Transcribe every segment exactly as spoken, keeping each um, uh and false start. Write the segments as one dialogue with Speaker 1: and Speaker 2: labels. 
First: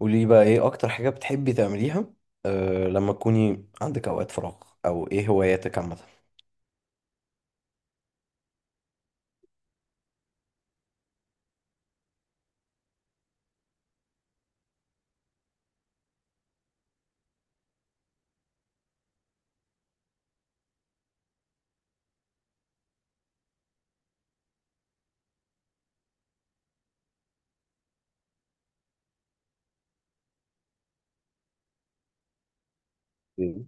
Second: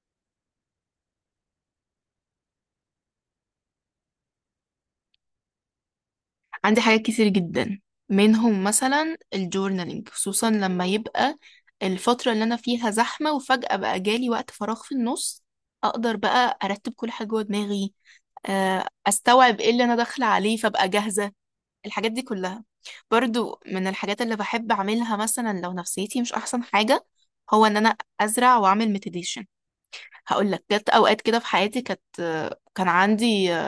Speaker 1: قولي لي بقى ايه اكتر حاجة بتحبي تعمليها؟ أه لما تكوني عندك اوقات فراغ، او ايه هواياتك عامة؟
Speaker 2: عندي حاجات كتير جدا منهم مثلا الجورنالينج خصوصا لما يبقى الفترة اللي أنا فيها زحمة وفجأة بقى جالي وقت فراغ في النص أقدر بقى أرتب كل حاجة جوه دماغي، آه، أستوعب إيه اللي أنا داخلة عليه فأبقى جاهزة الحاجات دي كلها. برضو من الحاجات اللي بحب أعملها مثلا لو نفسيتي مش أحسن حاجة هو إن أنا أزرع وأعمل مديتيشن. هقول لك جت أوقات كده في حياتي كانت كان عندي
Speaker 1: مم.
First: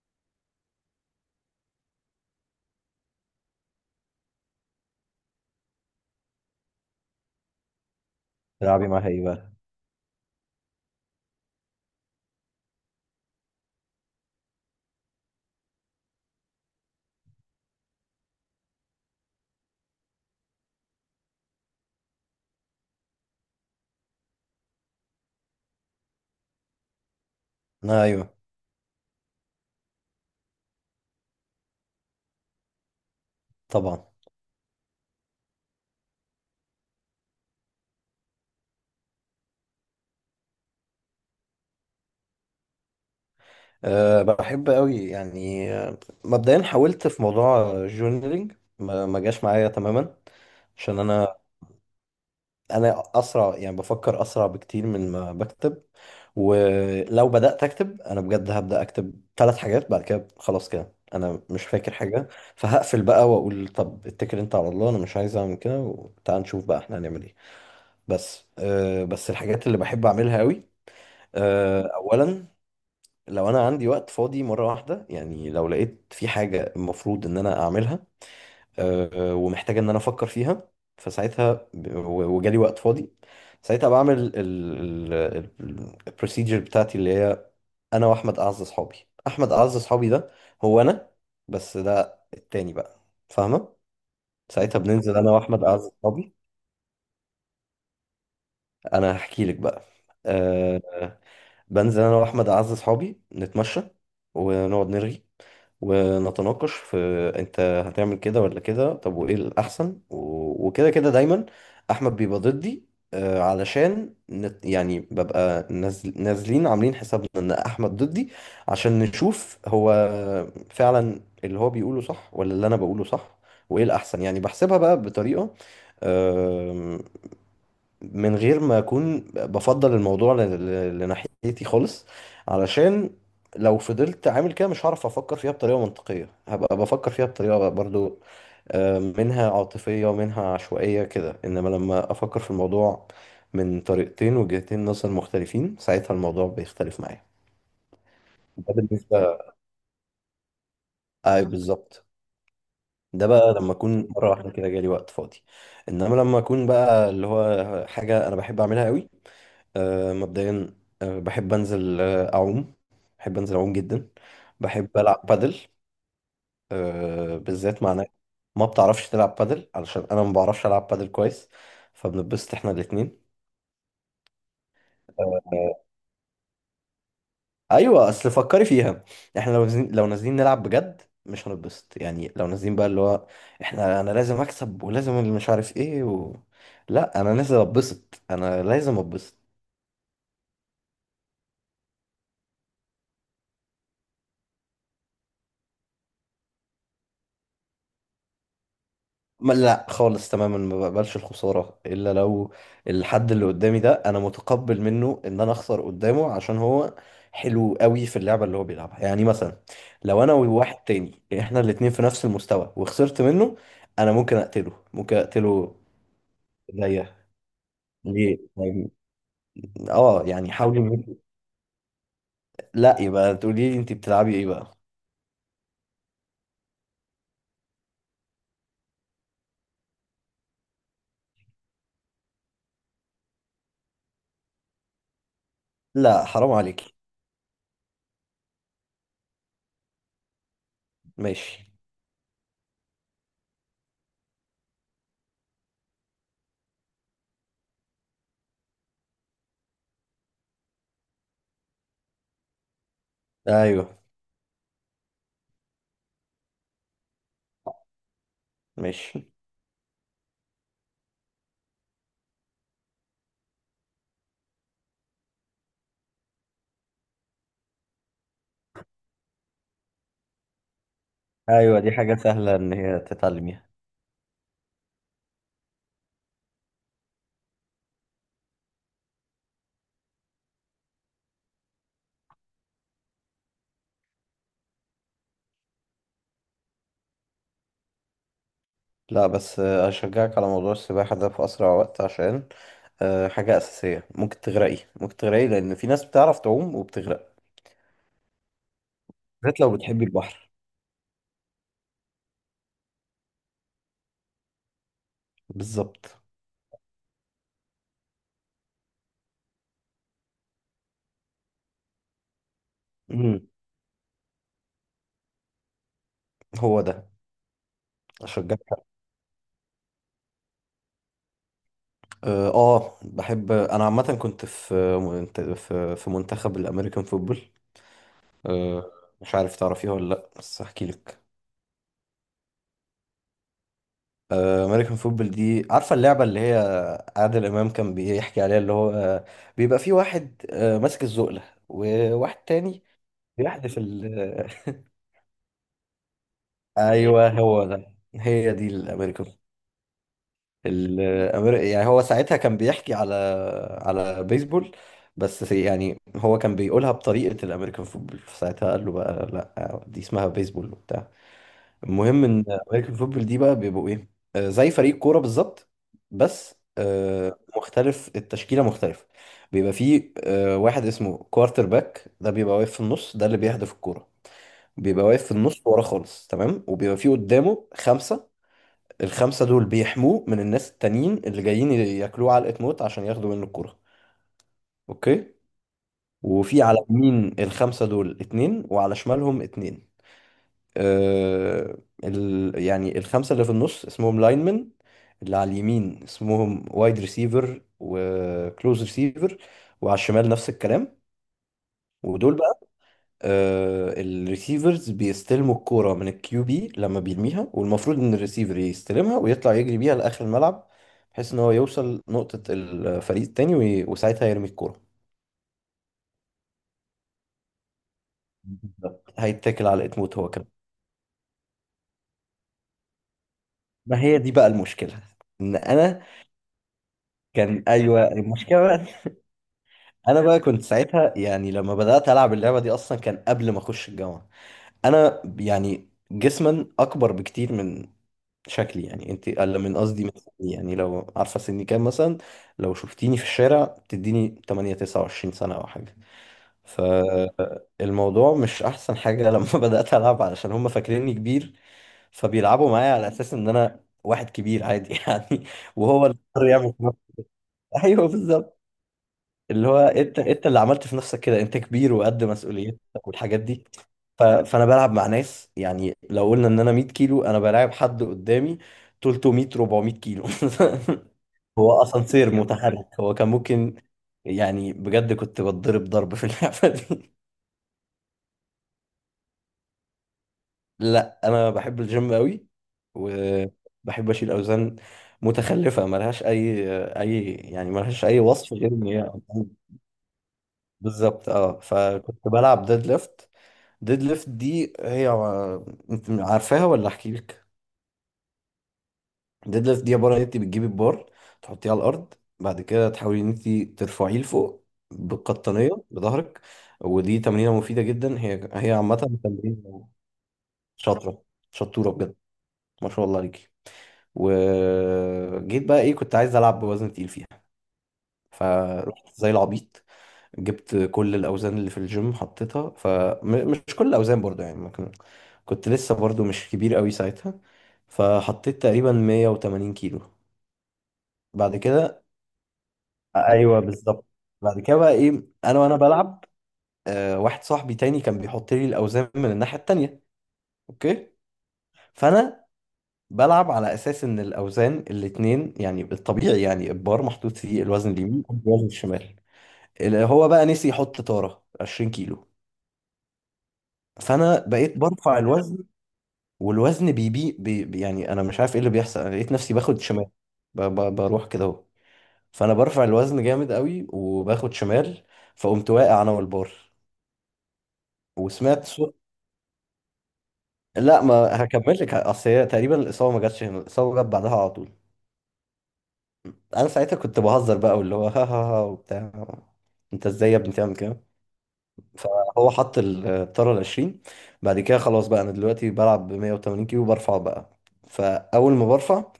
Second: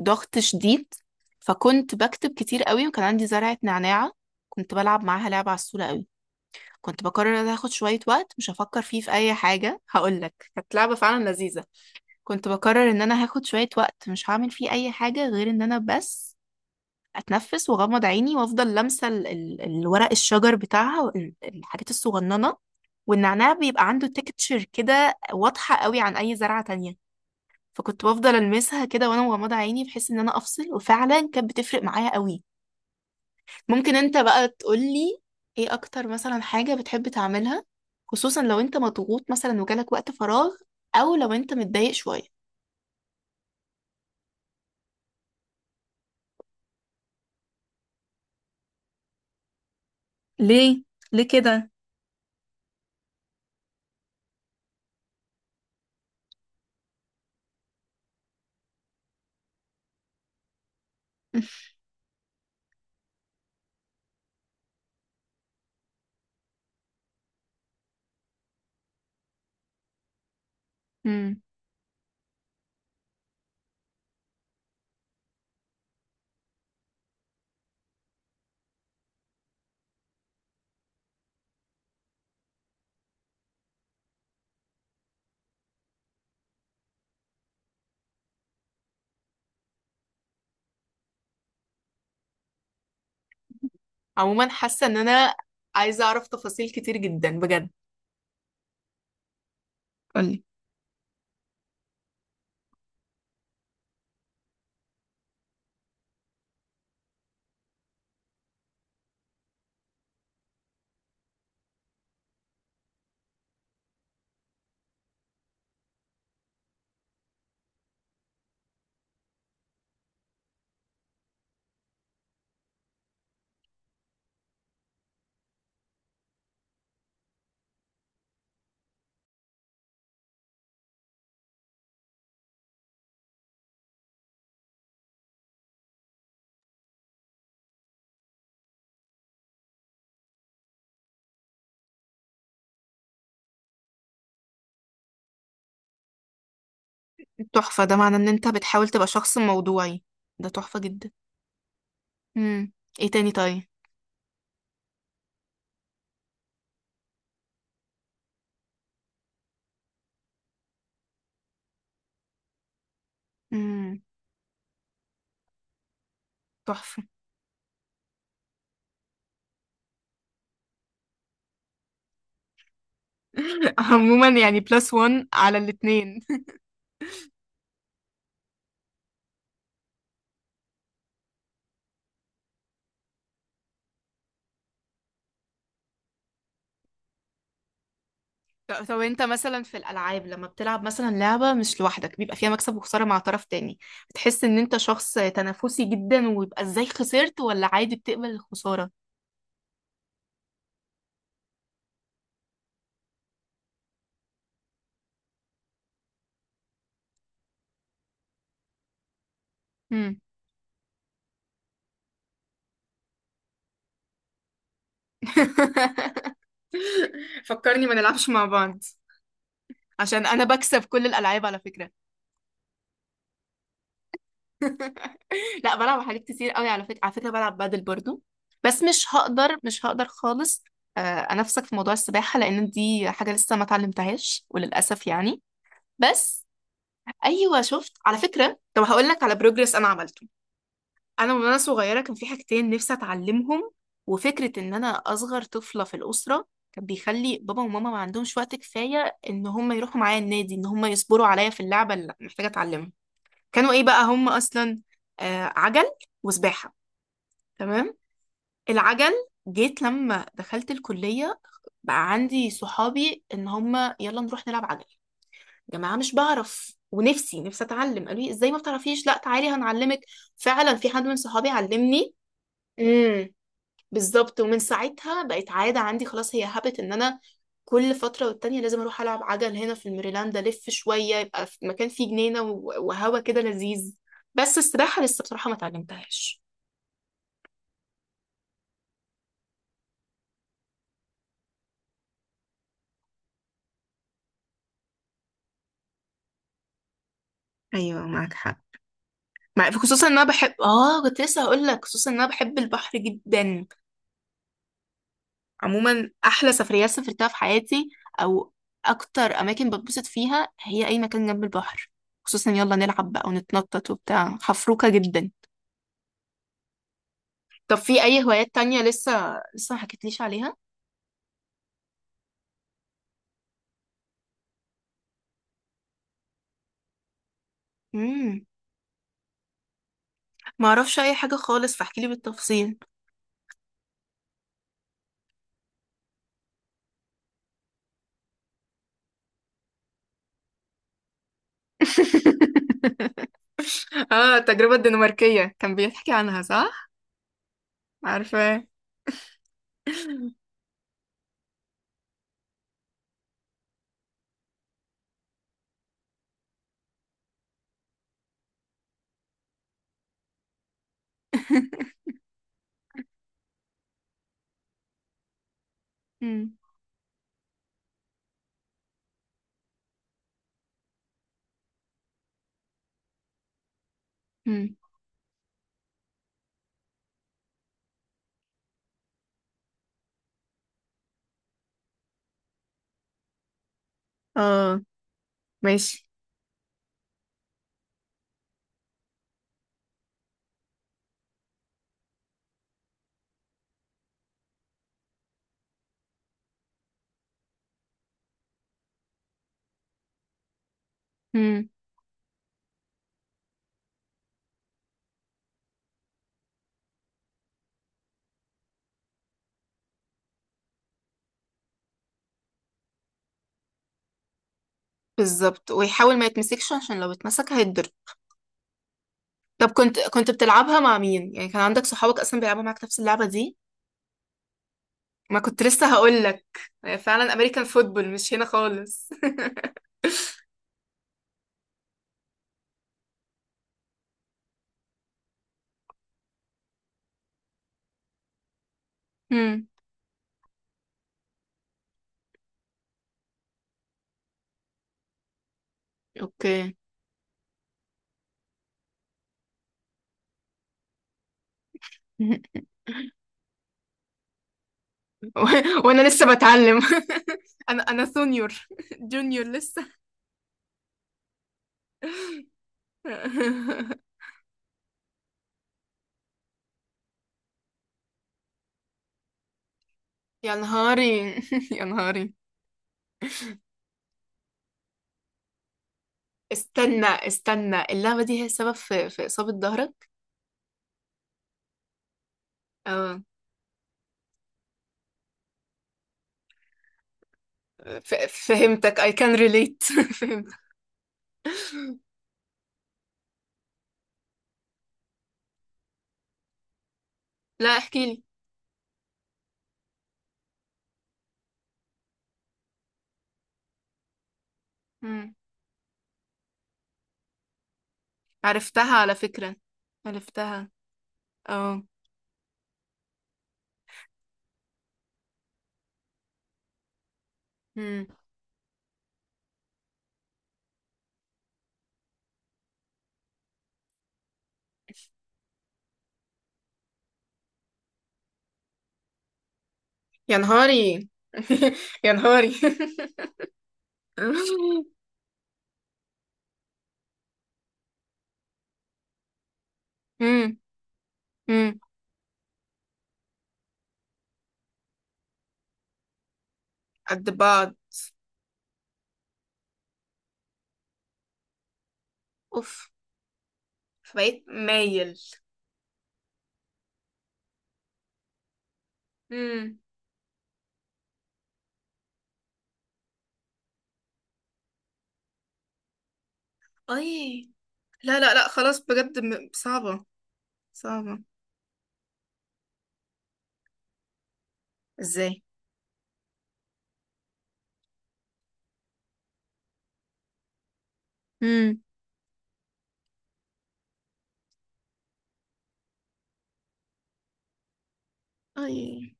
Speaker 2: ضغط شديد، فكنت بكتب كتير قوي وكان عندي زرعة نعناع كنت بلعب معاها لعبة عسولة قوي. كنت بقرر ان هاخد شوية وقت مش هفكر
Speaker 1: بتلعبي
Speaker 2: فيه
Speaker 1: معاها
Speaker 2: في
Speaker 1: ايه
Speaker 2: اي
Speaker 1: بقى؟
Speaker 2: حاجة، هقولك كانت لعبة فعلا لذيذة. كنت بقرر ان انا هاخد شوية وقت مش هعمل فيه اي حاجة غير ان انا بس اتنفس واغمض عيني وافضل لامسة ال- ال- الورق الشجر بتاعها وال- الحاجات الصغننة، والنعناع بيبقى عنده تكتشر كده واضحة قوي عن اي زرعة تانية،
Speaker 1: آه،
Speaker 2: فكنت
Speaker 1: ايوه.
Speaker 2: بفضل المسها كده وانا مغمضه عيني بحيث ان انا افصل، وفعلا كانت بتفرق معايا قوي. ممكن
Speaker 1: طبعا.
Speaker 2: انت بقى تقولي ايه اكتر مثلا حاجه بتحب تعملها، خصوصا لو انت مضغوط مثلا وجالك وقت فراغ او لو انت متضايق شويه.
Speaker 1: أه بحب قوي، يعني، آه، مبدئيا حاولت في موضوع الجورنالينج. ما ما جاش معايا تماما،
Speaker 2: ليه؟
Speaker 1: عشان
Speaker 2: ليه
Speaker 1: انا
Speaker 2: كده؟
Speaker 1: انا اسرع، يعني بفكر اسرع بكتير من ما بكتب. ولو بدأت أكتب أنا بجد هبدأ أكتب ثلاث حاجات، بعد كده خلاص كده أنا مش فاكر حاجة. فهقفل بقى وأقول طب اتكل أنت على الله، أنا مش عايز أعمل كده، وتعال نشوف بقى إحنا هنعمل إيه. بس أه بس الحاجات اللي بحب أعملها أوي.
Speaker 2: مم.
Speaker 1: أه أولا، لو أنا عندي وقت فاضي مرة واحدة، يعني لو لقيت في حاجة المفروض إن أنا أعملها آه، ومحتاجه ان انا افكر فيها، فساعتها ب- و- وجالي وقت فاضي. ساعتها بعمل البروسيجر بتاعتي، اللي هي انا واحمد اعز اصحابي. احمد اعز اصحابي ده هو انا، بس ده التاني بقى، فاهمه؟
Speaker 2: عموما
Speaker 1: ساعتها
Speaker 2: حاسه ان
Speaker 1: بننزل انا
Speaker 2: انا
Speaker 1: واحمد اعز
Speaker 2: عايزه اعرف
Speaker 1: اصحابي.
Speaker 2: تفاصيل كتير جدا بجد.
Speaker 1: انا هحكي لك بقى.
Speaker 2: قولي.
Speaker 1: أه بنزل انا واحمد اعز اصحابي، نتمشى ونقعد نرغي ونتناقش في، انت هتعمل كده ولا كده، طب وايه الاحسن، و- وكده، كده دايما احمد بيبقى ضدي. آه، علشان نت، يعني ببقى نازل، نازلين عاملين حسابنا ان احمد ضدي، عشان نشوف هو فعلا اللي هو بيقوله صح ولا اللي انا بقوله صح، وايه الاحسن. يعني بحسبها بقى بطريقة من غير ما اكون بفضل الموضوع ل- ل- لناحيتي خالص، علشان لو فضلت عامل كده مش هعرف افكر فيها بطريقه منطقيه، هبقى بفكر فيها بطريقه برضو، آه، منها عاطفيه ومنها عشوائيه كده. انما لما افكر في الموضوع من طريقتين، وجهتين نظر مختلفين، ساعتها الموضوع بيختلف معايا.
Speaker 2: تحفه، ده معناه ان انت
Speaker 1: ده
Speaker 2: بتحاول تبقى شخص
Speaker 1: بالنسبه.
Speaker 2: موضوعي، ده تحفه جدا.
Speaker 1: اي بالظبط.
Speaker 2: مم. ايه
Speaker 1: ده
Speaker 2: تاني
Speaker 1: بقى
Speaker 2: طيب؟
Speaker 1: لما اكون مره واحده كده جالي وقت فاضي، انما لما اكون بقى اللي هو حاجه انا بحب اعملها قوي، آه، مبدئيا، آه، بحب انزل، آه، اعوم. بحب انزل اعوم
Speaker 2: مم.
Speaker 1: جدا. بحب العب بادل.
Speaker 2: تحفه.
Speaker 1: آه، بالذات مع ناس ما بتعرفش تلعب بادل، علشان انا ما بعرفش العب بادل كويس، فبنتبسط احنا الاثنين.
Speaker 2: عموما يعني بلس وان على الاتنين.
Speaker 1: ايوه اصل فكري فيها. احنا لو نازلين، لو نازلين نلعب بجد مش هنتبسط. يعني لو نازلين بقى اللي هو احنا، انا لازم اكسب ولازم اللي مش عارف ايه و... لا انا نازل اتبسط، انا
Speaker 2: طب
Speaker 1: لازم
Speaker 2: طب انت
Speaker 1: اتبسط.
Speaker 2: مثلا في الالعاب لما بتلعب مثلا لعبه مش لوحدك بيبقى فيها مكسب وخساره مع طرف تاني، بتحس ان انت شخص تنافسي جدا ويبقى ازاي خسرت، ولا عادي بتقبل الخساره؟
Speaker 1: ما لا خالص تماما، ما بقبلش الخساره الا لو الحد اللي قدامي ده انا متقبل منه ان انا اخسر قدامه، عشان هو حلو قوي في اللعبه اللي هو بيلعبها. يعني مثلا
Speaker 2: مم.
Speaker 1: لو انا وواحد تاني احنا الاتنين في نفس المستوى وخسرت منه، انا ممكن اقتله، ممكن اقتله زيه.
Speaker 2: فكرني ما نلعبش
Speaker 1: ليه
Speaker 2: مع بعض
Speaker 1: طيب؟ اه
Speaker 2: عشان انا
Speaker 1: يعني حاولي
Speaker 2: بكسب كل
Speaker 1: إنك-
Speaker 2: الالعاب على فكره.
Speaker 1: لا يبقى تقولي لي انت بتلعبي ايه بقى.
Speaker 2: لا بلعب حاجات كتير قوي على فكرة، على فكرة بلعب بادل برضو، بس مش هقدر مش هقدر خالص آه، انافسك في موضوع السباحة لان دي حاجة لسه ما اتعلمتهاش وللاسف يعني.
Speaker 1: لا
Speaker 2: بس
Speaker 1: حرام عليكي.
Speaker 2: ايوه شفت، على فكرة طب هقول لك على بروجرس انا عملته. انا من وانا
Speaker 1: ماشي.
Speaker 2: صغيرة كان في حاجتين نفسي اتعلمهم، وفكرة ان انا اصغر طفلة في الأسرة كان بيخلي بابا وماما ما عندهمش وقت كفاية ان هم يروحوا معايا النادي ان هم يصبروا عليا في اللعبة اللي محتاجة اتعلمها. كانوا ايه
Speaker 1: ايوه.
Speaker 2: بقى هم اصلا؟ آه عجل وسباحة. تمام. العجل
Speaker 1: ماشي.
Speaker 2: جيت لما دخلت الكلية بقى عندي صحابي ان هم يلا نروح نلعب عجل، جماعة مش بعرف ونفسي نفسي اتعلم، قالوا لي ازاي ما بتعرفيش، لا تعالي هنعلمك، فعلا في حد من صحابي
Speaker 1: ايوه دي
Speaker 2: علمني.
Speaker 1: حاجة سهلة ان هي
Speaker 2: مم.
Speaker 1: تتعلميها.
Speaker 2: بالظبط، ومن ساعتها بقت عادة عندي خلاص، هي هابت ان انا كل فترة والتانية لازم اروح العب عجل، هنا في الميريلاند الف شوية يبقى في مكان فيه جنينة و- وهوا كده لذيذ. بس السباحة لسه بصراحة ما اتعلمتهاش.
Speaker 1: لا بس آه، اشجعك على موضوع السباحة ده في اسرع وقت، عشان آه، حاجة اساسية، ممكن تغرقي، ممكن تغرقي لان في ناس بتعرف تعوم وبتغرق،
Speaker 2: ايوه معاك حق.
Speaker 1: بالذات
Speaker 2: مع-
Speaker 1: لو بتحبي
Speaker 2: خصوصا ان انا
Speaker 1: البحر.
Speaker 2: بحب، اه كنت لسه هقول لك، خصوصا ان انا بحب البحر جدا. عموما
Speaker 1: بالظبط.
Speaker 2: احلى سفريات سافرتها في حياتي او اكتر اماكن بتبسط فيها هي اي مكان جنب البحر، خصوصا يلا نلعب بقى
Speaker 1: امم.
Speaker 2: ونتنطط وبتاع، حفروكة جدا.
Speaker 1: هو ده.
Speaker 2: طب في اي هوايات تانية
Speaker 1: اشجعك.
Speaker 2: لسه لسه ما حكيتليش عليها؟
Speaker 1: اه آه، بحب انا عامة، كنت في في في منتخب الامريكان فوتبول.
Speaker 2: امم.
Speaker 1: أه مش عارف تعرفيها ولا لأ، بس
Speaker 2: ما
Speaker 1: هحكي
Speaker 2: اعرفش اي
Speaker 1: لك.
Speaker 2: حاجة خالص فاحكيلي بالتفصيل.
Speaker 1: امريكان فوتبول دي، عارفة اللعبة اللي هي عادل إمام كان بيحكي عليها اللي هو آه، بيبقى في واحد آه، ماسك الزقلة وواحد تاني بيحدف
Speaker 2: اه التجربة
Speaker 1: ال
Speaker 2: الدنماركية كان بيحكي عنها صح؟
Speaker 1: أيوه، هو ده، هي
Speaker 2: عارفة.
Speaker 1: دي الأمريكان. الأمر... يعني هو ساعتها كان بيحكي على، على بيسبول، بس سي- يعني هو كان بيقولها بطريقة الأمريكان فوتبول، فساعتها قال له بقى لأ، دي اسمها بيسبول وبتاع. المهم ان امريكان فوتبول دي بقى بيبقوا ايه؟ آه، زي فريق كوره بالظبط، بس
Speaker 2: امم.
Speaker 1: آه، مختلف، التشكيله مختلفه. بيبقى فيه آه، واحد اسمه كوارتر باك، ده بيبقى واقف في النص، ده اللي بيهدف الكوره.
Speaker 2: امم.
Speaker 1: بيبقى واقف في النص ورا خالص، تمام، وبيبقى فيه قدامه خمسه. الخمسه دول بيحموه من الناس التانيين اللي جايين ياكلوه علقه موت عشان ياخدوا منه الكوره.
Speaker 2: اه.
Speaker 1: اوكي.
Speaker 2: ماشي.
Speaker 1: وفي على يمين الخمسه دول اتنين وعلى شمالهم اتنين. آه، ال... يعني الخمسة اللي في النص اسمهم لاينمن. اللي على اليمين اسمهم وايد ريسيفر وكلوز ريسيفر، وعلى الشمال نفس الكلام.
Speaker 2: امم.
Speaker 1: ودول بقى آه الريسيفرز بيستلموا الكورة من الكيو بي لما بيرميها، والمفروض ان الريسيفر يستلمها ويطلع يجري بيها لآخر الملعب، بحيث ان هو يوصل نقطة الفريق التاني، وي... وساعتها يرمي الكورة.
Speaker 2: بالظبط، ويحاول ما يتمسكش عشان لو اتمسك هيتضرب.
Speaker 1: بالظبط. هيتكل
Speaker 2: طب
Speaker 1: على
Speaker 2: كنت
Speaker 1: اتموت
Speaker 2: كنت
Speaker 1: هو كمان.
Speaker 2: بتلعبها مع مين يعني، كان عندك صحابك اصلا بيلعبوا معاك نفس اللعبة دي؟
Speaker 1: ما هي دي بقى المشكلة،
Speaker 2: ما
Speaker 1: ان
Speaker 2: كنت لسه
Speaker 1: انا.
Speaker 2: هقول لك، فعلا امريكان
Speaker 1: كان
Speaker 2: فوتبول
Speaker 1: ايوه
Speaker 2: مش هنا
Speaker 1: المشكله بقى،
Speaker 2: خالص.
Speaker 1: انا بقى كنت ساعتها، يعني لما بدات العب اللعبه دي اصلا كان قبل ما اخش الجامعه. انا يعني جسما اكبر بكتير من شكلي، يعني انت اقل
Speaker 2: امم.
Speaker 1: من، قصدي من سني. يعني لو عارفه سني كام مثلا، لو شفتيني في الشارع تديني تمانية تسعة وعشرين سنه او حاجه.
Speaker 2: اوكي.
Speaker 1: فالموضوع مش احسن حاجه لما بدات العب، علشان هم فاكريني كبير، فبيلعبوا معايا على اساس ان انا واحد كبير عادي يعني. وهو
Speaker 2: وانا
Speaker 1: اللي
Speaker 2: لسه
Speaker 1: اضطر يعمل
Speaker 2: بتعلم.
Speaker 1: في نفسه.
Speaker 2: انا انا
Speaker 1: ايوه
Speaker 2: سونيور،
Speaker 1: بالظبط.
Speaker 2: جونيور
Speaker 1: اللي هو
Speaker 2: لسه.
Speaker 1: انت، انت اللي عملت في نفسك كده انت كبير وقد مسؤوليتك والحاجات دي. ف... فانا بلعب مع ناس، يعني لو قلنا ان انا 100 كيلو، انا بلاعب حد قدامي تلتمية، اربعمية كيلو.
Speaker 2: يا نهاري.
Speaker 1: هو
Speaker 2: يا
Speaker 1: اسانسير
Speaker 2: نهاري.
Speaker 1: متحرك هو، كان ممكن يعني بجد كنت بتضرب ضرب في اللعبة
Speaker 2: استنى
Speaker 1: دي.
Speaker 2: استنى، اللعبة دي هي السبب في في إصابة ظهرك؟
Speaker 1: لا انا بحب الجيم قوي،
Speaker 2: اه.
Speaker 1: وبحب اشيل اوزان متخلفة ملهاش اي، اي يعني، ملهاش
Speaker 2: ف-
Speaker 1: اي وصف غير ان
Speaker 2: فهمتك I
Speaker 1: هي.
Speaker 2: can relate. فهمت.
Speaker 1: بالظبط. اه فكنت بلعب ديد ليفت. ديد ليفت دي هي، انت عارفاها ولا احكي لك؟
Speaker 2: لا احكي لي.
Speaker 1: ديد ليفت دي عباره ان انت بتجيبي البار، تحطيه على الارض، بعد كده تحاولي ان انت ترفعيه لفوق
Speaker 2: مم.
Speaker 1: بالقطنيه بظهرك. ودي تمرينه مفيده جدا، هي هي عامه.
Speaker 2: عرفتها على فكرة،
Speaker 1: تمرين.
Speaker 2: عرفتها.
Speaker 1: شاطره.
Speaker 2: اه.
Speaker 1: شطوره بجد، ما شاء الله عليكي. وجيت بقى ايه، كنت عايز العب بوزن تقيل فيها،
Speaker 2: مم.
Speaker 1: فرحت زي العبيط، جبت كل الاوزان اللي في الجيم حطيتها. فمش كل الاوزان برضو، يعني ممكن، كنت لسه برضو مش كبير قوي ساعتها. فحطيت تقريبا 180 كيلو.
Speaker 2: يا نهاري.
Speaker 1: بعد كده.
Speaker 2: يا نهاري.
Speaker 1: ايوه بالظبط. بعد كده بقى ايه، انا وانا بلعب، آه واحد صاحبي تاني كان بيحط لي الاوزان من الناحيه التانيه.
Speaker 2: مم.
Speaker 1: اوكي.
Speaker 2: مم.
Speaker 1: فانا بلعب على اساس ان الاوزان الاتنين، يعني الطبيعي يعني البار
Speaker 2: قد
Speaker 1: محطوط فيه
Speaker 2: بعض.
Speaker 1: الوزن اليمين والوزن الشمال. اللي هو بقى نسي يحط طاره 20 كيلو.
Speaker 2: اوف. فبقيت
Speaker 1: فانا بقيت
Speaker 2: مايل.
Speaker 1: برفع الوزن، والوزن بيبي بي بي- يعني انا مش عارف ايه اللي بيحصل، انا لقيت نفسي
Speaker 2: مم.
Speaker 1: باخد شمال، ب- ب- بروح كده اهو. فانا برفع الوزن جامد قوي وباخد شمال. فقمت واقع انا والبار،
Speaker 2: اي. لا لا لا
Speaker 1: وسمعت
Speaker 2: خلاص
Speaker 1: صوت.
Speaker 2: بجد، م- صعبة،
Speaker 1: لا،
Speaker 2: صعبة.
Speaker 1: ما هكمل لك، اصل هي تقريبا الاصابه ما جاتش هنا، الاصابه جت بعدها على طول.
Speaker 2: ازاي؟
Speaker 1: انا ساعتها كنت بهزر بقى، واللي هو ها ها، ها وبتاع، انت ازاي يا ابني تعمل كده.
Speaker 2: امم.
Speaker 1: فهو حط الطاره ال عشرين. بعد كده خلاص بقى، انا دلوقتي بلعب ب 180 كيلو، برفع بقى. فاول ما
Speaker 2: اي.
Speaker 1: برفع،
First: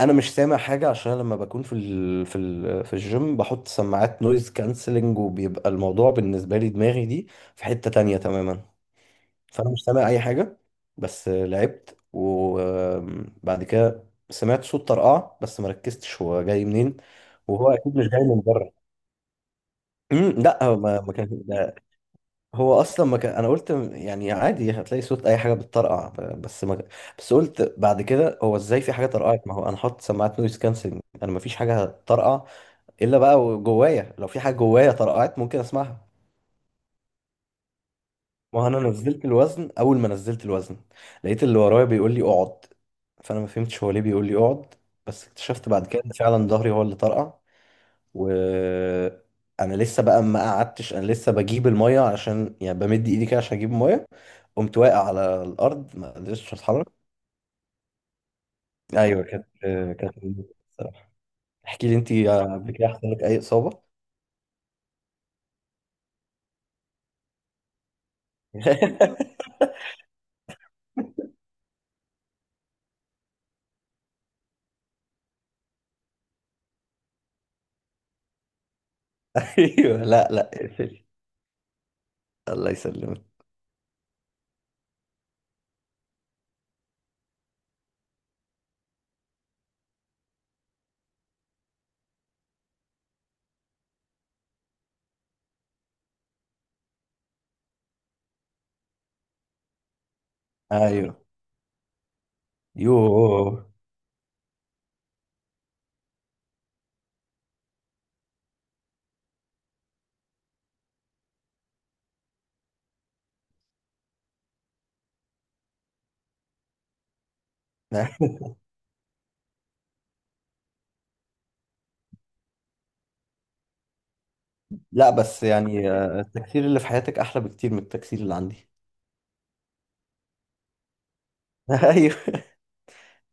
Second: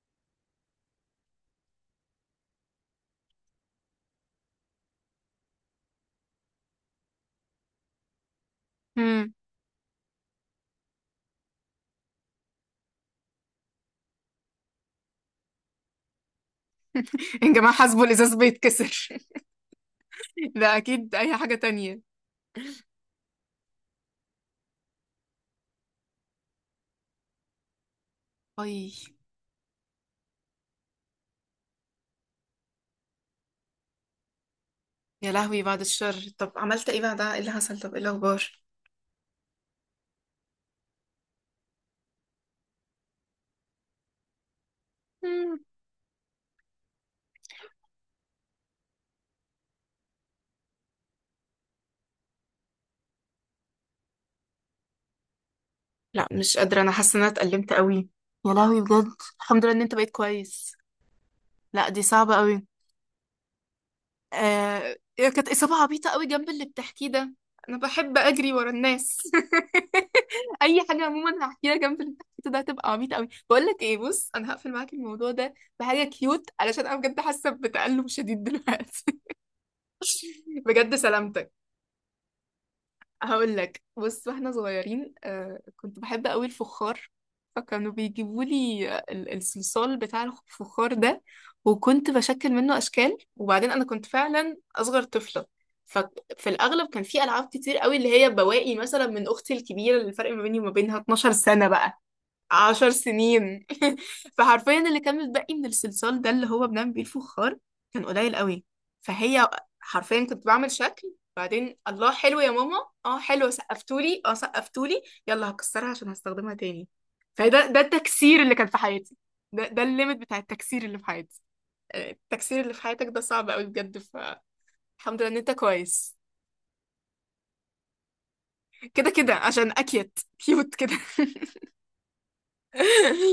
Speaker 1: انا مش سامع حاجه، عشان لما بكون في ال... في ال... في الجيم بحط سماعات نويز كانسلنج، وبيبقى الموضوع بالنسبه لي دماغي دي في حته تانية تماما.
Speaker 2: امم.
Speaker 1: فانا مش سامع اي حاجه. بس لعبت وبعد كده سمعت صوت طرقعه، بس ما ركزتش هو جاي منين،
Speaker 2: يا
Speaker 1: وهو
Speaker 2: جماعة
Speaker 1: اكيد
Speaker 2: حاسبه
Speaker 1: مش جاي
Speaker 2: الإزاز
Speaker 1: من بره.
Speaker 2: بيتكسر.
Speaker 1: أمم، لا هو
Speaker 2: ده
Speaker 1: ما ما
Speaker 2: أكيد أي
Speaker 1: كان،
Speaker 2: حاجة تانية.
Speaker 1: هو اصلا ما كان، انا قلت م- يعني عادي هتلاقي صوت اي حاجه بتطرقع، ب- بس ما، بس قلت بعد كده هو
Speaker 2: اي.
Speaker 1: ازاي في حاجه طرقعت، ما هو انا حاطط سماعات نويز كانسلنج، انا ما فيش حاجه هتطرقع الا بقى جوايا، لو في حاجه جوايا
Speaker 2: يا
Speaker 1: طرقعت ممكن
Speaker 2: لهوي بعد
Speaker 1: اسمعها.
Speaker 2: الشر، طب عملت ايه بعدها، ايه اللي حصل، طب ايه الاخبار؟
Speaker 1: ما هو انا نزلت الوزن، اول ما نزلت الوزن لقيت اللي ورايا بيقول لي اقعد. فانا ما فهمتش هو ليه بيقول لي اقعد، بس
Speaker 2: مم.
Speaker 1: اكتشفت بعد كده ان فعلا ظهري هو اللي طرقع. وانا لسه بقى ما قعدتش، انا لسه بجيب الميه، عشان يعني بمد ايدي كده عشان اجيب الميه، قمت واقع على الارض ما
Speaker 2: لا
Speaker 1: قدرتش
Speaker 2: مش قادرة،
Speaker 1: اتحرك.
Speaker 2: أنا حاسة إن أنا اتألمت قوي، يا لهوي بجد.
Speaker 1: ايوه كانت،
Speaker 2: الحمد لله إن أنت بقيت
Speaker 1: كانت
Speaker 2: كويس.
Speaker 1: الصراحه. احكي
Speaker 2: لا
Speaker 1: لي
Speaker 2: دي
Speaker 1: انت،
Speaker 2: صعبة قوي.
Speaker 1: قبل كده حصل لك اي اصابه؟
Speaker 2: آه كانت إصابة عبيطة قوي جنب اللي بتحكيه ده. أنا بحب أجري ورا الناس. أي حاجة عموما هحكيها جنب اللي بتحكيه ده هتبقى عبيطة قوي. بقول لك إيه، بص أنا هقفل معاك الموضوع ده بحاجة كيوت علشان أنا بجد حاسة بتألم شديد دلوقتي.
Speaker 1: ايوه لا لا
Speaker 2: بجد
Speaker 1: اقفلي.
Speaker 2: سلامتك.
Speaker 1: الله يسلمك.
Speaker 2: هقول لك، بص واحنا صغيرين آه كنت بحب قوي الفخار، فكانوا بيجيبوا لي الصلصال بتاع الفخار ده، وكنت بشكل منه اشكال. وبعدين انا كنت فعلا اصغر طفله، ففي الاغلب كان في العاب كتير قوي اللي هي بواقي مثلا من اختي الكبيره، اللي الفرق ما بيني وما بينها
Speaker 1: ايوه.
Speaker 2: اتناشر سنه، بقى عشر سنين.
Speaker 1: يوه.
Speaker 2: فحرفيا اللي كان متبقي من الصلصال ده اللي هو بنعمل بيه الفخار كان قليل قوي. فهي حرفيا كنت بعمل شكل، بعدين الله حلو يا ماما، اه حلو سقفتولي اه سقفتولي، يلا هكسرها عشان هستخدمها تاني. فده ده التكسير اللي كان في حياتي، ده ده الليميت بتاع التكسير اللي في حياتي. آه، التكسير اللي في حياتك ده صعب قوي بجد، فالحمد
Speaker 1: لا
Speaker 2: لله ان
Speaker 1: بس
Speaker 2: انت
Speaker 1: يعني
Speaker 2: كويس.
Speaker 1: آه، التكسير اللي في حياتك احلى بكتير من التكسير اللي عندي.
Speaker 2: كده كده عشان اكيت كيوت كده.
Speaker 1: ايوه